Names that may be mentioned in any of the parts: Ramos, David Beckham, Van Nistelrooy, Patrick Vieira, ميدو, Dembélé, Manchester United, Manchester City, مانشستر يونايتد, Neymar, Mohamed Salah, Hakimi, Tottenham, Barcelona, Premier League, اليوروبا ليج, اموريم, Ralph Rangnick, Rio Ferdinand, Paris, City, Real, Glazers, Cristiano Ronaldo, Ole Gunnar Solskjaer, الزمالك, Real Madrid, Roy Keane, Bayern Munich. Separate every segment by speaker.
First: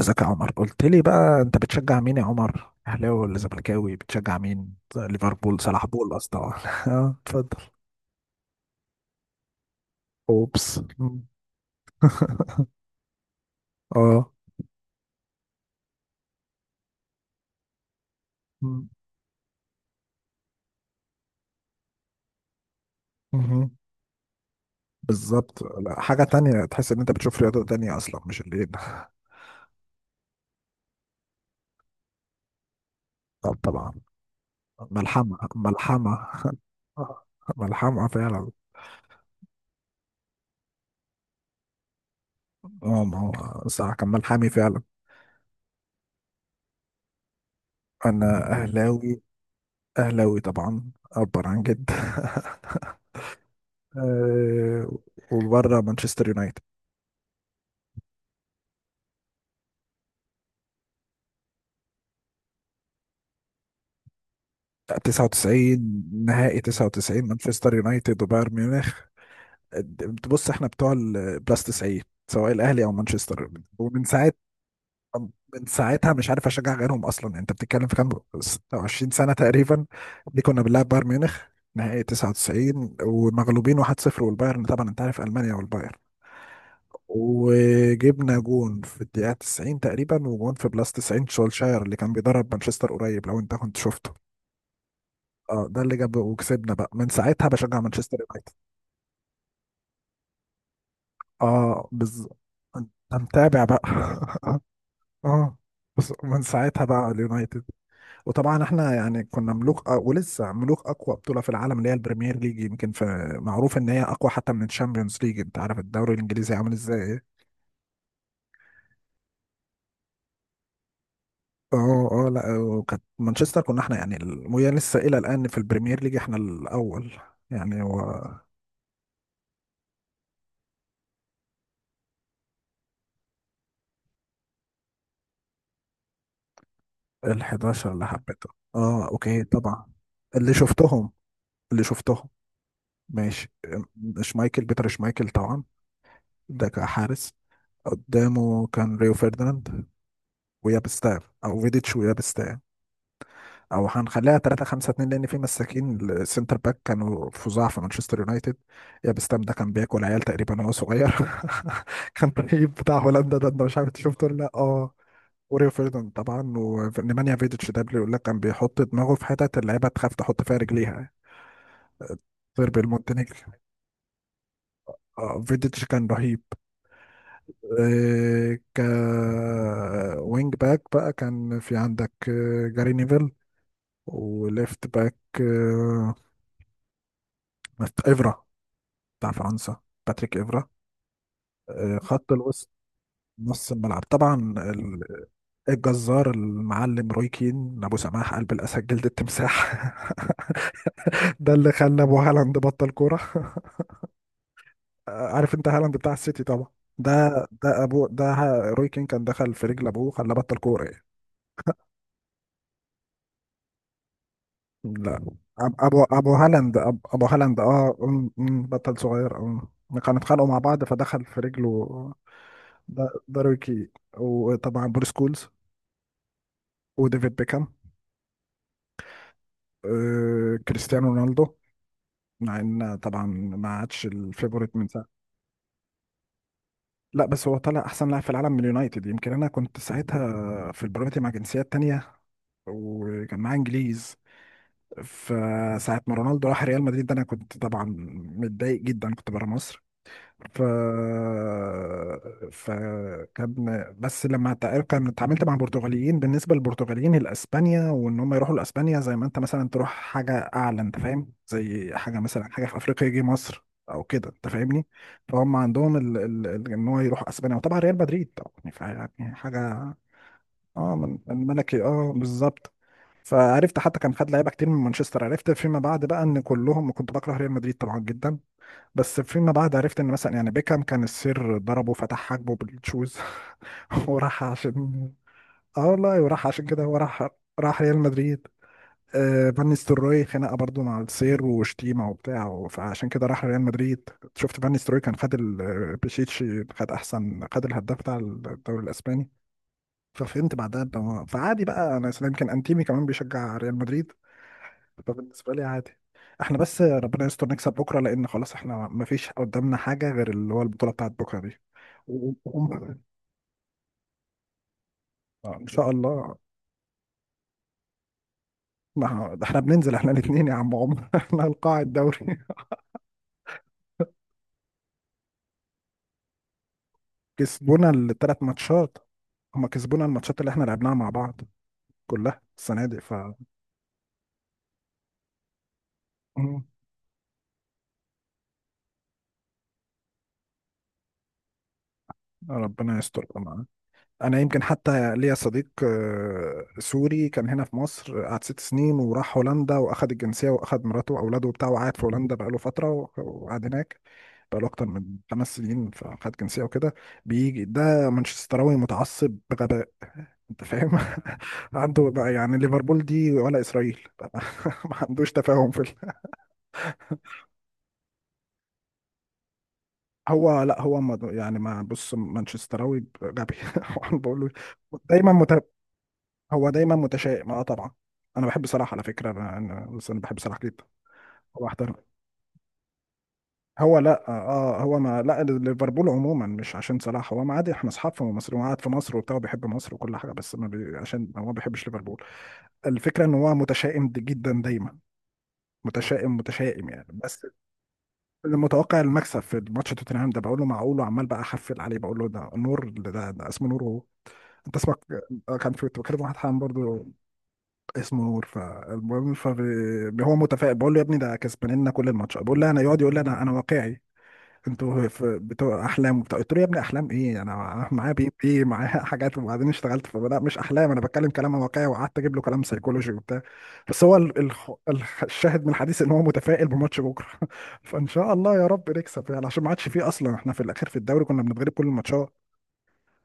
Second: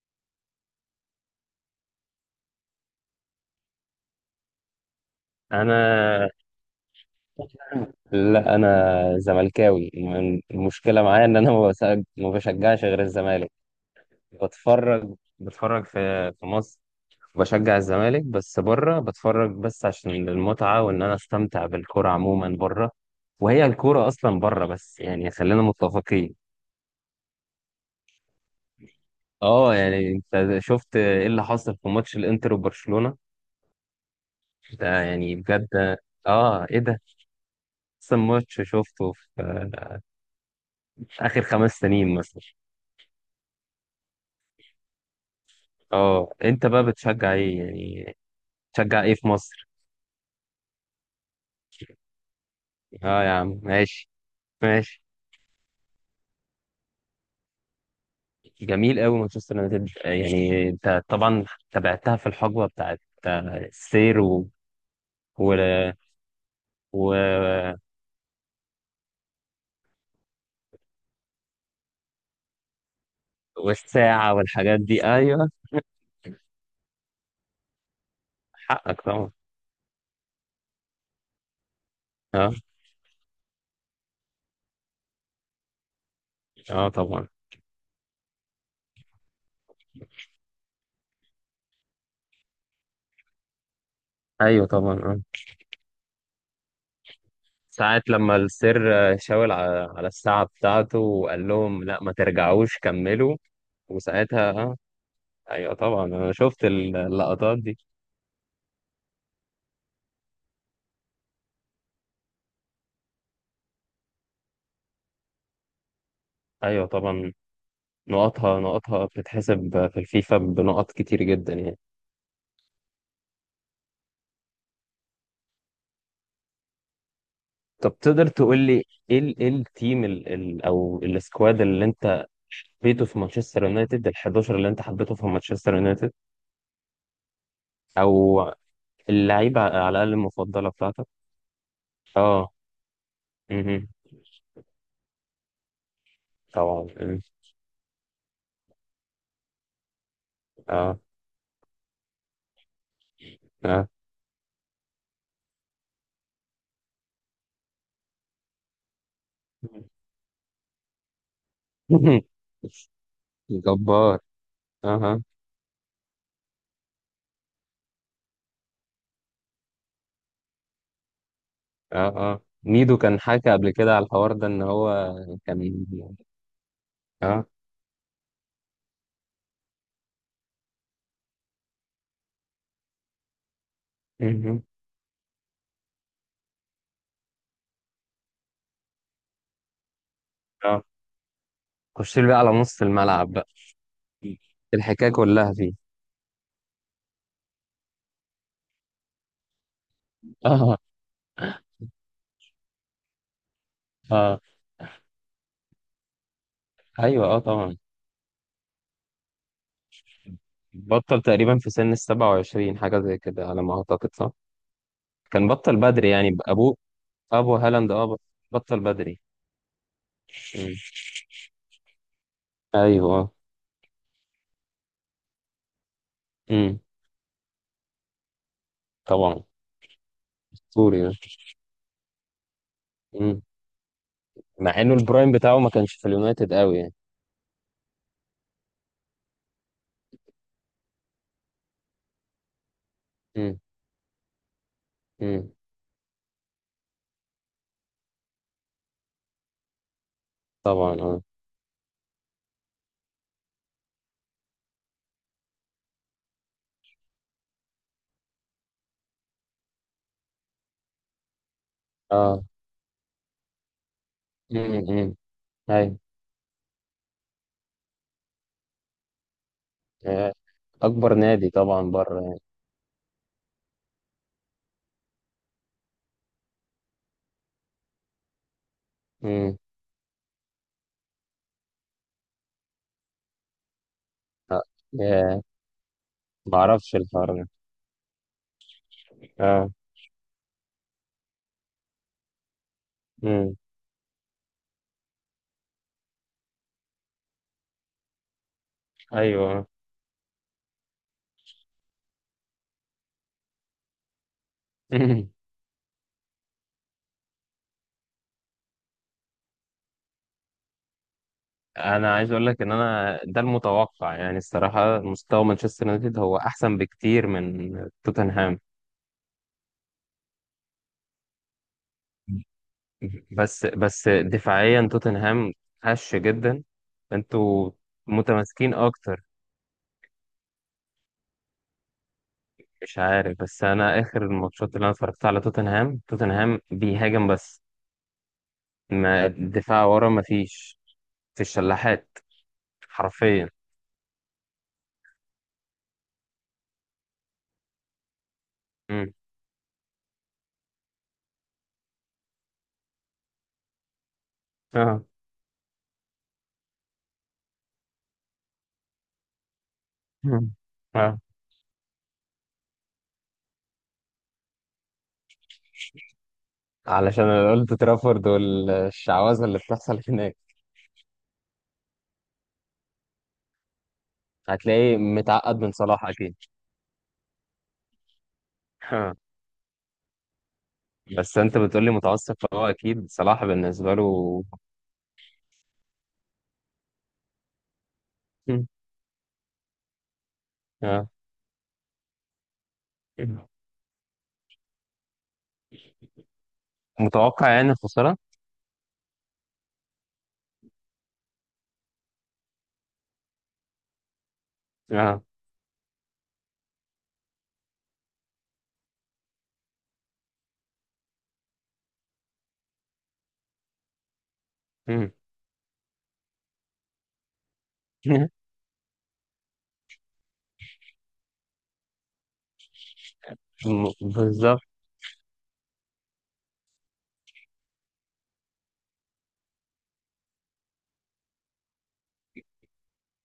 Speaker 1: ازيك يا عمر؟ قلت لي بقى انت بتشجع مين يا عمر، اهلاوي ولا زملكاوي؟ بتشجع مين؟ ليفربول؟ صلاح؟ بول
Speaker 2: انا
Speaker 1: اصلا. اه اتفضل.
Speaker 2: لا انا زملكاوي. الم-
Speaker 1: اوبس.
Speaker 2: المشكله
Speaker 1: مم.
Speaker 2: معايا ان انا ما بشجعش غير الزمالك.
Speaker 1: اه.
Speaker 2: بتفرج في مصر، بشجع الزمالك بس
Speaker 1: مم.
Speaker 2: بره، بتفرج بس عشان المتعه وان انا استمتع بالكره عموما بره، وهي
Speaker 1: مهم.
Speaker 2: الكوره اصلا بره. بس يعني خلينا
Speaker 1: بالظبط. لا، حاجة
Speaker 2: متفقين.
Speaker 1: تانية تحس ان انت بتشوف رياضة تانية اصلا مش اللي هنا.
Speaker 2: اه، يعني انت شفت ايه اللي حصل في ماتش الانتر وبرشلونه؟
Speaker 1: طب طبعا.
Speaker 2: ده يعني
Speaker 1: ملحمة
Speaker 2: بجد.
Speaker 1: ملحمة.
Speaker 2: اه، ايه ده!
Speaker 1: آه، ملحمة
Speaker 2: احسن
Speaker 1: فعلا.
Speaker 2: ماتش شفته في اخر 5 سنين مثلا.
Speaker 1: اه ما هو صح، كان ملحمي فعلا.
Speaker 2: اه، انت بقى بتشجع ايه يعني؟
Speaker 1: انا
Speaker 2: بتشجع ايه
Speaker 1: اهلاوي.
Speaker 2: في مصر؟
Speaker 1: اهلاوي طبعا، اكبر عن جد.
Speaker 2: اه يا عم، ماشي
Speaker 1: آه،
Speaker 2: ماشي.
Speaker 1: وبره مانشستر يونايتد.
Speaker 2: جميل قوي مانشستر يونايتد. يعني انت طبعا تابعتها في الحقبه بتاعت السير و...
Speaker 1: 99، نهائي 99
Speaker 2: و...
Speaker 1: مانشستر يونايتد وبايرن ميونخ. بص احنا بتوع البلاس 90، سواء الاهلي او مانشستر. ومن ساعه،
Speaker 2: والساعه والحاجات دي. ايوه،
Speaker 1: من ساعتها مش عارف اشجع غيرهم اصلا. انت بتتكلم في كام؟
Speaker 2: حقك
Speaker 1: 26
Speaker 2: طبعا.
Speaker 1: سنه تقريبا. دي كنا بنلعب بايرن ميونخ نهائي
Speaker 2: اه
Speaker 1: 99 ومغلوبين 1-0. والبايرن طبعا انت عارف، المانيا والبايرن.
Speaker 2: اه طبعا،
Speaker 1: وجبنا جون في الدقيقه 90 تقريبا، وجون في بلاس 90 شولشاير اللي كان بيدرب مانشستر قريب، لو انت كنت شفته.
Speaker 2: ايوه طبعا، اه.
Speaker 1: اه، ده اللي جاب وكسبنا. بقى من ساعتها بشجع
Speaker 2: ساعة
Speaker 1: مانشستر
Speaker 2: لما
Speaker 1: يونايتد.
Speaker 2: السير شاور على الساعة بتاعته وقال لهم
Speaker 1: اه
Speaker 2: لا، ما
Speaker 1: بز،
Speaker 2: ترجعوش
Speaker 1: انت
Speaker 2: كملوا.
Speaker 1: متابع بقى.
Speaker 2: وساعتها اه،
Speaker 1: اه.
Speaker 2: ايوه طبعا.
Speaker 1: بس
Speaker 2: انا
Speaker 1: من
Speaker 2: شفت
Speaker 1: ساعتها بقى
Speaker 2: اللقطات
Speaker 1: اليونايتد.
Speaker 2: دي.
Speaker 1: وطبعا احنا يعني كنا ملوك، آه ولسه ملوك اقوى بطوله في العالم اللي هي البريمير ليج. يمكن في معروف ان هي اقوى حتى من الشامبيونز ليج. انت عارف الدوري الانجليزي عامل
Speaker 2: ايوه
Speaker 1: ازاي؟
Speaker 2: طبعا.
Speaker 1: ايه
Speaker 2: نقطها نقطها بتتحسب في الفيفا بنقط كتير جدا يعني.
Speaker 1: اه اه، لا وكانت مانشستر كنا احنا يعني وهي لسه الى الان في البريمير ليج احنا الاول يعني
Speaker 2: طب
Speaker 1: هو.
Speaker 2: تقدر تقول لي ايه إيه التيم ال او السكواد اللي انت حبيته في مانشستر يونايتد؟ ال 11 اللي انت حبيته في مانشستر يونايتد،
Speaker 1: ال 11 اللي
Speaker 2: او
Speaker 1: حبيته، اه اوكي
Speaker 2: اللعيبه
Speaker 1: طبعا.
Speaker 2: على الاقل
Speaker 1: اللي
Speaker 2: المفضله بتاعتك.
Speaker 1: شفتهم اللي شفتهم.
Speaker 2: اه.
Speaker 1: ماشي.
Speaker 2: مهم.
Speaker 1: شمايكل، بيتر شمايكل طبعا، ده
Speaker 2: طبعا. مم.
Speaker 1: كحارس. قدامه كان ريو فيرديناند
Speaker 2: اه
Speaker 1: ويابستاع، او فيديتش ويابستاع، او
Speaker 2: اه.
Speaker 1: هنخليها 3 5 2 لان في مساكين السنتر باك كانوا فظاع في مانشستر يونايتد. يابستام ده كان بياكل عيال تقريبا وهو صغير. كان رهيب بتاع هولندا ده، انت مش عارف أنت
Speaker 2: جبار.
Speaker 1: شفته ولا لا؟ اه.
Speaker 2: اها.
Speaker 1: وريو فيرديناند طبعا ونيمانيا فيديتش، ده بيقول لك كان بيحط دماغه في حتت اللعيبه تخاف تحط فيها رجليها،
Speaker 2: اه اه.
Speaker 1: غير
Speaker 2: ميدو كان
Speaker 1: بالمونتينيجر.
Speaker 2: حكى قبل كده على الحوار ده ان هو
Speaker 1: اه
Speaker 2: كان
Speaker 1: فيديتش كان رهيب.
Speaker 2: اه
Speaker 1: إيه، ك وينج باك بقى كان في عندك جاري نيفل.
Speaker 2: مهم.
Speaker 1: وليفت باك آه، إفرا، بتاع فرنسا، باتريك إفرا.
Speaker 2: اه. خش لي
Speaker 1: خط
Speaker 2: بقى على
Speaker 1: الوسط.
Speaker 2: نص الملعب،
Speaker 1: نص الملعب طبعا،
Speaker 2: الحكاية كلها فيه.
Speaker 1: الجزار المعلم روي كين، ابو سماح قلب الاسد جلد التمساح.
Speaker 2: اه
Speaker 1: ده اللي خلى ابو هالاند بطل كوره.
Speaker 2: اه.
Speaker 1: عارف انت هالاند بتاع السيتي طبعا،
Speaker 2: ايوه
Speaker 1: ده،
Speaker 2: اه طبعا.
Speaker 1: ده ابو، روي كين كان دخل في رجل ابوه خلاه بطل كوره.
Speaker 2: بطل تقريبا في سن ال 27، حاجة زي كده على ما اعتقد، صح؟
Speaker 1: لا،
Speaker 2: كان
Speaker 1: أب-
Speaker 2: بطل
Speaker 1: ابو
Speaker 2: بدري
Speaker 1: ابو
Speaker 2: يعني ابوه.
Speaker 1: هالاند، ابو
Speaker 2: ابو
Speaker 1: هالاند
Speaker 2: هالاند
Speaker 1: اه،
Speaker 2: اه،
Speaker 1: أم- أم،
Speaker 2: بطل
Speaker 1: بطل
Speaker 2: بدري.
Speaker 1: صغير اه. كانوا اتخانقوا مع
Speaker 2: مم.
Speaker 1: بعض فدخل في رجله. ده
Speaker 2: ايوه.
Speaker 1: داروي كي. وطبعا بوريس كولز
Speaker 2: امم.
Speaker 1: وديفيد بيكهام.
Speaker 2: طبعا.
Speaker 1: آه
Speaker 2: اسطوري
Speaker 1: كريستيانو
Speaker 2: ده.
Speaker 1: رونالدو، مع ان طبعا
Speaker 2: مم.
Speaker 1: ما عادش الفيفوريت
Speaker 2: مع
Speaker 1: من
Speaker 2: انه
Speaker 1: ساعه.
Speaker 2: البرايم بتاعه ما كانش في اليونايتد قوي يعني.
Speaker 1: لا بس هو طلع احسن لاعب في العالم من اليونايتد، يمكن انا كنت ساعتها في البرامتي مع جنسيات تانية وكان معاه
Speaker 2: امم
Speaker 1: انجليز.
Speaker 2: امم.
Speaker 1: فساعة ما رونالدو راح ريال مدريد، ده انا كنت طبعا متضايق جدا، كنت بره مصر. ف
Speaker 2: طبعا. اه
Speaker 1: فكان بس لما تع- كان اتعاملت مع البرتغاليين، بالنسبه للبرتغاليين الاسبانيا، وان هم يروحوا لاسبانيا زي ما انت مثلا تروح حاجه اعلى، انت فاهم؟ زي حاجه
Speaker 2: اه.
Speaker 1: مثلا، حاجه في افريقيا يجي مصر او كده، انت فاهمني؟
Speaker 2: امم.
Speaker 1: فهم عندهم
Speaker 2: ايوه.
Speaker 1: ان هو يروح اسبانيا وطبعا ريال مدريد طبعا، فيعني حاجه.
Speaker 2: آه.
Speaker 1: اه
Speaker 2: اكبر
Speaker 1: من
Speaker 2: نادي
Speaker 1: الملكي
Speaker 2: طبعا
Speaker 1: اه
Speaker 2: بره يعني.
Speaker 1: بالظبط. فعرفت حتى كان خد لعيبه كتير من مانشستر. عرفت فيما بعد بقى ان كلهم، كنت بكره ريال مدريد طبعا جدا. بس فيما
Speaker 2: امم.
Speaker 1: بعد عرفت ان مثلا يعني بيكهام كان السير ضربه فتح حاجبه بالشوز. وراح
Speaker 2: آه.
Speaker 1: عشان،
Speaker 2: آه.
Speaker 1: اه والله وراح
Speaker 2: ما
Speaker 1: عشان كده
Speaker 2: اعرفش
Speaker 1: هو راح،
Speaker 2: الحوار ده.
Speaker 1: راح ريال مدريد. آه فان
Speaker 2: اه.
Speaker 1: نيستلروي خناقه برضو مع السير وشتيمه وبتاع فعشان كده راح
Speaker 2: امم.
Speaker 1: ريال مدريد. شفت فان نيستلروي كان خد بيشيتشي، خد احسن، خد الهداف بتاع الدوري الاسباني.
Speaker 2: ايوه.
Speaker 1: ففهمت بعدها فعادي بقى. انا أصلاً يمكن انتيمي كمان بيشجع ريال مدريد. فبالنسبة لي عادي. احنا بس ربنا يستر نكسب بكرة لأن خلاص احنا مفيش قدامنا حاجة غير اللي هو البطولة بتاعت بكرة دي.
Speaker 2: انا عايز
Speaker 1: و-
Speaker 2: اقول لك ان
Speaker 1: و-
Speaker 2: انا ده المتوقع، يعني الصراحه مستوى
Speaker 1: إن
Speaker 2: مانشستر
Speaker 1: شاء
Speaker 2: يونايتد
Speaker 1: الله.
Speaker 2: هو احسن بكتير من توتنهام.
Speaker 1: ما ه- ده احنا بننزل احنا الاتنين يا عم عمر، احنا القاع الدوري.
Speaker 2: بس دفاعيا توتنهام هش جدا. انتوا
Speaker 1: كسبونا الثلاث
Speaker 2: متماسكين
Speaker 1: ماتشات
Speaker 2: اكتر.
Speaker 1: هما كسبونا الماتشات اللي احنا لعبناها مع بعض كلها السنة
Speaker 2: مش
Speaker 1: دي.
Speaker 2: عارف، بس انا اخر الماتشات اللي انا اتفرجت على توتنهام
Speaker 1: مم.
Speaker 2: بيهاجم بس، ما الدفاع ورا ما فيش. في الشلاحات
Speaker 1: ربنا يستر.
Speaker 2: حرفيا.
Speaker 1: انا يمكن حتى ليا صديق سوري كان هنا في مصر، قعد 6 سنين
Speaker 2: مم.
Speaker 1: وراح هولندا واخد الجنسيه واخد مراته واولاده وبتاعه وقعد في هولندا بقاله فتره وقعد هناك بقاله اكتر
Speaker 2: اه.
Speaker 1: من 5 سنين فخد جنسيه وكده. بيجي ده مانشستراوي متعصب بغباء،
Speaker 2: مم.
Speaker 1: انت فاهم؟
Speaker 2: اه.
Speaker 1: عنده بقى يعني ليفربول دي ولا اسرائيل. ما عندوش تفاهم في
Speaker 2: علشان انا قلت ترافورد والشعوذه اللي بتحصل هناك.
Speaker 1: هو لا هو يعني ما بص مانشستراوي غبي. وأنا بقول له
Speaker 2: هتلاقيه
Speaker 1: دايما.
Speaker 2: متعقد من صلاح اكيد.
Speaker 1: هو دايما متشائم اه طبعا. انا بحب صلاح على
Speaker 2: ها.
Speaker 1: فكره، بس انا بحب صلاح جدا.
Speaker 2: بس انت
Speaker 1: هو
Speaker 2: بتقولي
Speaker 1: احترم،
Speaker 2: متعصب، فهو اكيد صلاح بالنسبه
Speaker 1: هو
Speaker 2: له.
Speaker 1: لا اه هو ما لا ليفربول عموما مش عشان صلاح، هو ما عادي احنا اصحاب في مصر وقاعد في مصر وبتاع بيحب مصر وكل حاجه، بس ما بي...
Speaker 2: آه.
Speaker 1: عشان هو ما بيحبش ليفربول. الفكره ان هو متشائم جدا دايما. متشائم متشائم يعني. بس
Speaker 2: متوقع يعني الخساره.
Speaker 1: متوقع المكسب في ماتش توتنهام ده، بقول له معقول وعمال بقى احفل عليه، بقول له ده نور، ده، ده اسمه نور وهو. انت اسمك
Speaker 2: اه.
Speaker 1: كان في كنت بكلم واحد حام برضه اسمه نور، فالمهم هو متفائل، بقول له يا ابني ده كسبان لنا كل الماتش، بقول له انا، يقعد يقول لي انا واقعي. انتوا
Speaker 2: مم.
Speaker 1: بتوع احلام وبتاع، قلت له يا ابني احلام ايه انا معايا بي بي معايا حاجات، وبعدين اشتغلت فلا مش احلام انا بتكلم كلام واقعي، وقعدت اجيب له كلام سيكولوجي وبتاع. بس هو
Speaker 2: بالظبط.
Speaker 1: الشاهد من الحديث ان هو متفائل بماتش بكره. فان شاء الله يا رب نكسب يعني عشان ما عادش فيه اصلا. احنا في الاخر في الدوري كنا بنتغلب كل الماتشات.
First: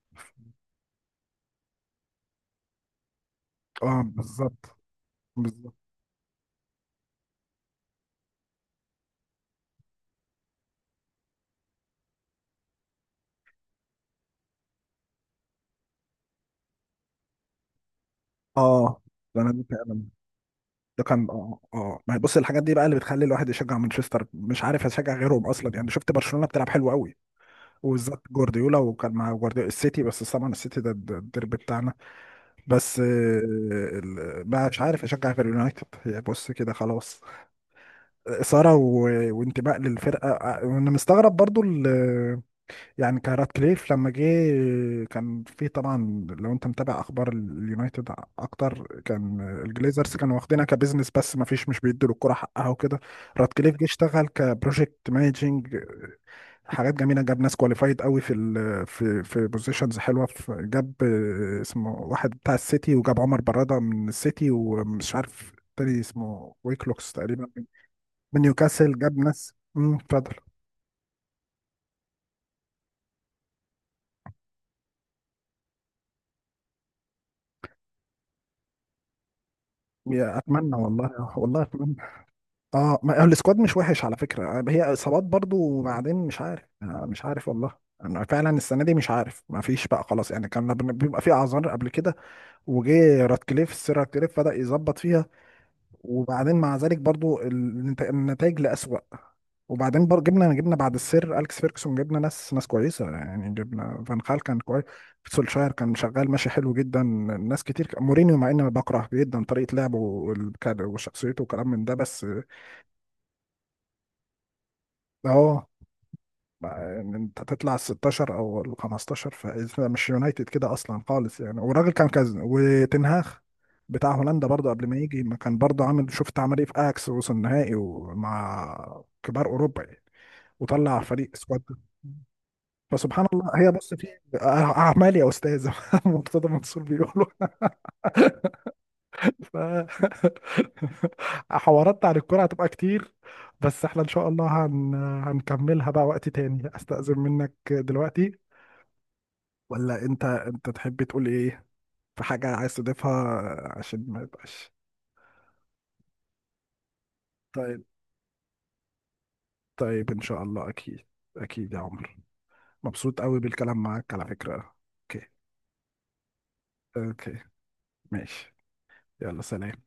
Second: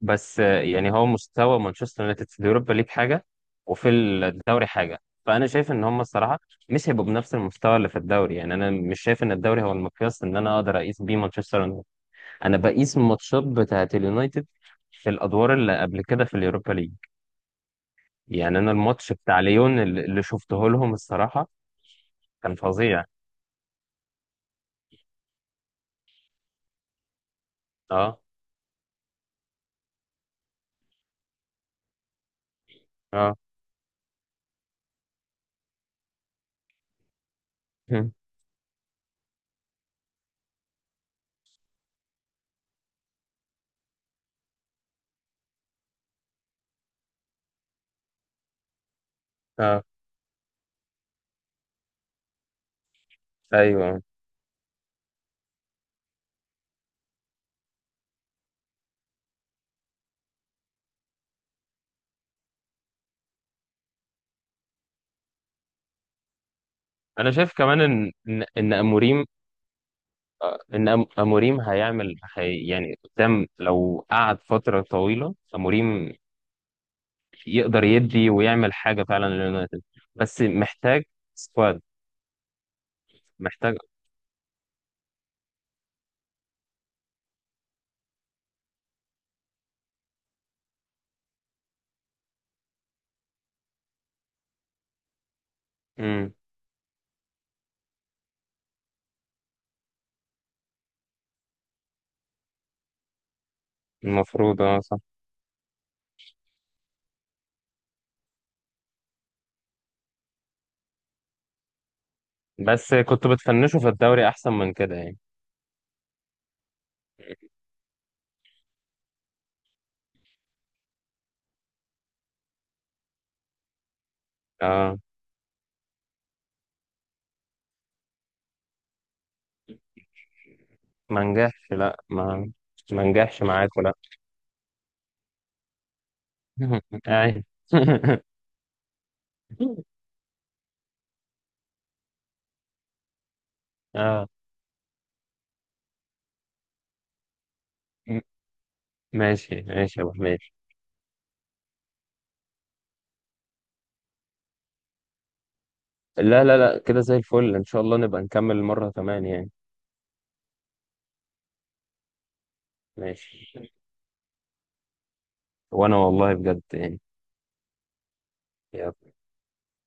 Speaker 2: بس يعني هو مستوى مانشستر يونايتد في اليوروبا ليج حاجه وفي
Speaker 1: اه بالظبط.
Speaker 2: الدوري حاجه. فانا شايف
Speaker 1: بالظبط
Speaker 2: ان هم الصراحه مش هيبقوا بنفس المستوى اللي في الدوري. يعني انا مش شايف ان الدوري هو المقياس ان انا اقدر اقيس بيه مانشستر يونايتد. انا بقيس الماتشات بتاعه اليونايتد في الادوار اللي قبل كده في اليوروبا ليج. يعني انا
Speaker 1: اه.
Speaker 2: الماتش بتاع
Speaker 1: ده انا دي
Speaker 2: ليون اللي
Speaker 1: فعلا،
Speaker 2: اللي شفته لهم
Speaker 1: ده كان
Speaker 2: الصراحه
Speaker 1: اه اه، ما هي بص
Speaker 2: كان
Speaker 1: الحاجات دي بقى اللي
Speaker 2: فظيع.
Speaker 1: بتخلي الواحد يشجع مانشستر مش عارف يشجع غيرهم اصلا يعني. شفت برشلونة بتلعب حلو قوي،
Speaker 2: اه
Speaker 1: وبالذات جوارديولا، وكان مع جوارديولا السيتي، بس طبعا السيتي ده الديربي بتاعنا. بس
Speaker 2: اه.
Speaker 1: بقى مش عارف اشجع غير اليونايتد. هي بص كده خلاص. إثارة وانتماء للفرقة وانا مستغرب برضو يعني. كارات كليف لما جه كان في طبعا، لو انت متابع اخبار اليونايتد اكتر، كان
Speaker 2: اه.
Speaker 1: الجليزرز كانوا واخدينها كبزنس بس ما فيش مش بيدوا الكرة حقها وكده. رات كليف جه
Speaker 2: ايوه.
Speaker 1: اشتغل كبروجكت مانجنج، حاجات جميله، جاب ناس كواليفايد قوي في ال في في بوزيشنز حلوه. جاب اسمه واحد بتاع السيتي، وجاب عمر براده من السيتي ومش عارف تاني اسمه ويكلوكس
Speaker 2: انا
Speaker 1: تقريبا
Speaker 2: شايف كمان ان
Speaker 1: من
Speaker 2: ان إن
Speaker 1: نيوكاسل. جاب
Speaker 2: اموريم،
Speaker 1: ناس. اتفضل.
Speaker 2: اموريم هيعمل هي يعني قدام. لو قعد فتره طويله اموريم يقدر يدي ويعمل حاجه فعلا لليونايتد.
Speaker 1: يا
Speaker 2: بس
Speaker 1: اتمنى
Speaker 2: محتاج
Speaker 1: والله، والله
Speaker 2: سكواد.
Speaker 1: اتمنى. اه ما السكواد مش
Speaker 2: محتاج.
Speaker 1: وحش على فكره هي اصابات برضو، وبعدين مش عارف مش عارف والله. انا فعلا السنه دي مش عارف، ما فيش بقى خلاص يعني، كان بيبقى في اعذار قبل كده. وجه راتكليف، السير راتكليف بدا يظبط فيها،
Speaker 2: امم.
Speaker 1: وبعدين مع ذلك برضو النتائج لأسوأ. وبعدين برضو جبنا بعد السير اليكس فيركسون، جبنا ناس، ناس كويسه يعني. جبنا فان خال كان
Speaker 2: المفروض اه
Speaker 1: كويس.
Speaker 2: صح.
Speaker 1: سولشاير كان شغال ماشي حلو جدا. ناس كتير. مورينيو مع اني بكره جدا طريقه لعبه وشخصيته وكلام من ده، بس
Speaker 2: بس كنت بتفنشوا في الدوري احسن من كده يعني.
Speaker 1: اه ان انت تطلع ال 16 او ال 15 فانت مش يونايتد كده اصلا خالص يعني. والراجل كان كذا وتنهاخ بتاع هولندا برضه، قبل ما
Speaker 2: اه.
Speaker 1: يجي ما كان برضه عامل، شفت عمل ايه في اياكس؟ وصل النهائي ومع كبار اوروبا يعني، وطلع
Speaker 2: ما
Speaker 1: فريق سكواد.
Speaker 2: نجحش، لا، ما
Speaker 1: فسبحان
Speaker 2: نجحش
Speaker 1: الله، هي
Speaker 2: معاكم.
Speaker 1: بص في اعمال يا استاذ. مرتضى منصور بيقولوا.
Speaker 2: اي.
Speaker 1: ف حوارات عن الكرة هتبقى كتير، بس احنا ان شاء
Speaker 2: اه.
Speaker 1: الله هنكملها بقى وقت تاني. استأذن منك
Speaker 2: م-
Speaker 1: دلوقتي.
Speaker 2: ماشي ماشي
Speaker 1: ولا
Speaker 2: يا ابو
Speaker 1: انت،
Speaker 2: حميد.
Speaker 1: انت تحب تقول ايه؟ في حاجة عايز تضيفها عشان ما يبقاش.
Speaker 2: لا لا لا كده زي الفل. ان شاء
Speaker 1: طيب.
Speaker 2: الله نبقى نكمل مرة كمان يعني.
Speaker 1: طيب ان شاء الله اكيد. اكيد يا عمر. مبسوط قوي
Speaker 2: ماشي.
Speaker 1: بالكلام معاك على فكرة. اوكي.
Speaker 2: وانا والله بجد يعني.
Speaker 1: اوكي ماشي. يلا سلام.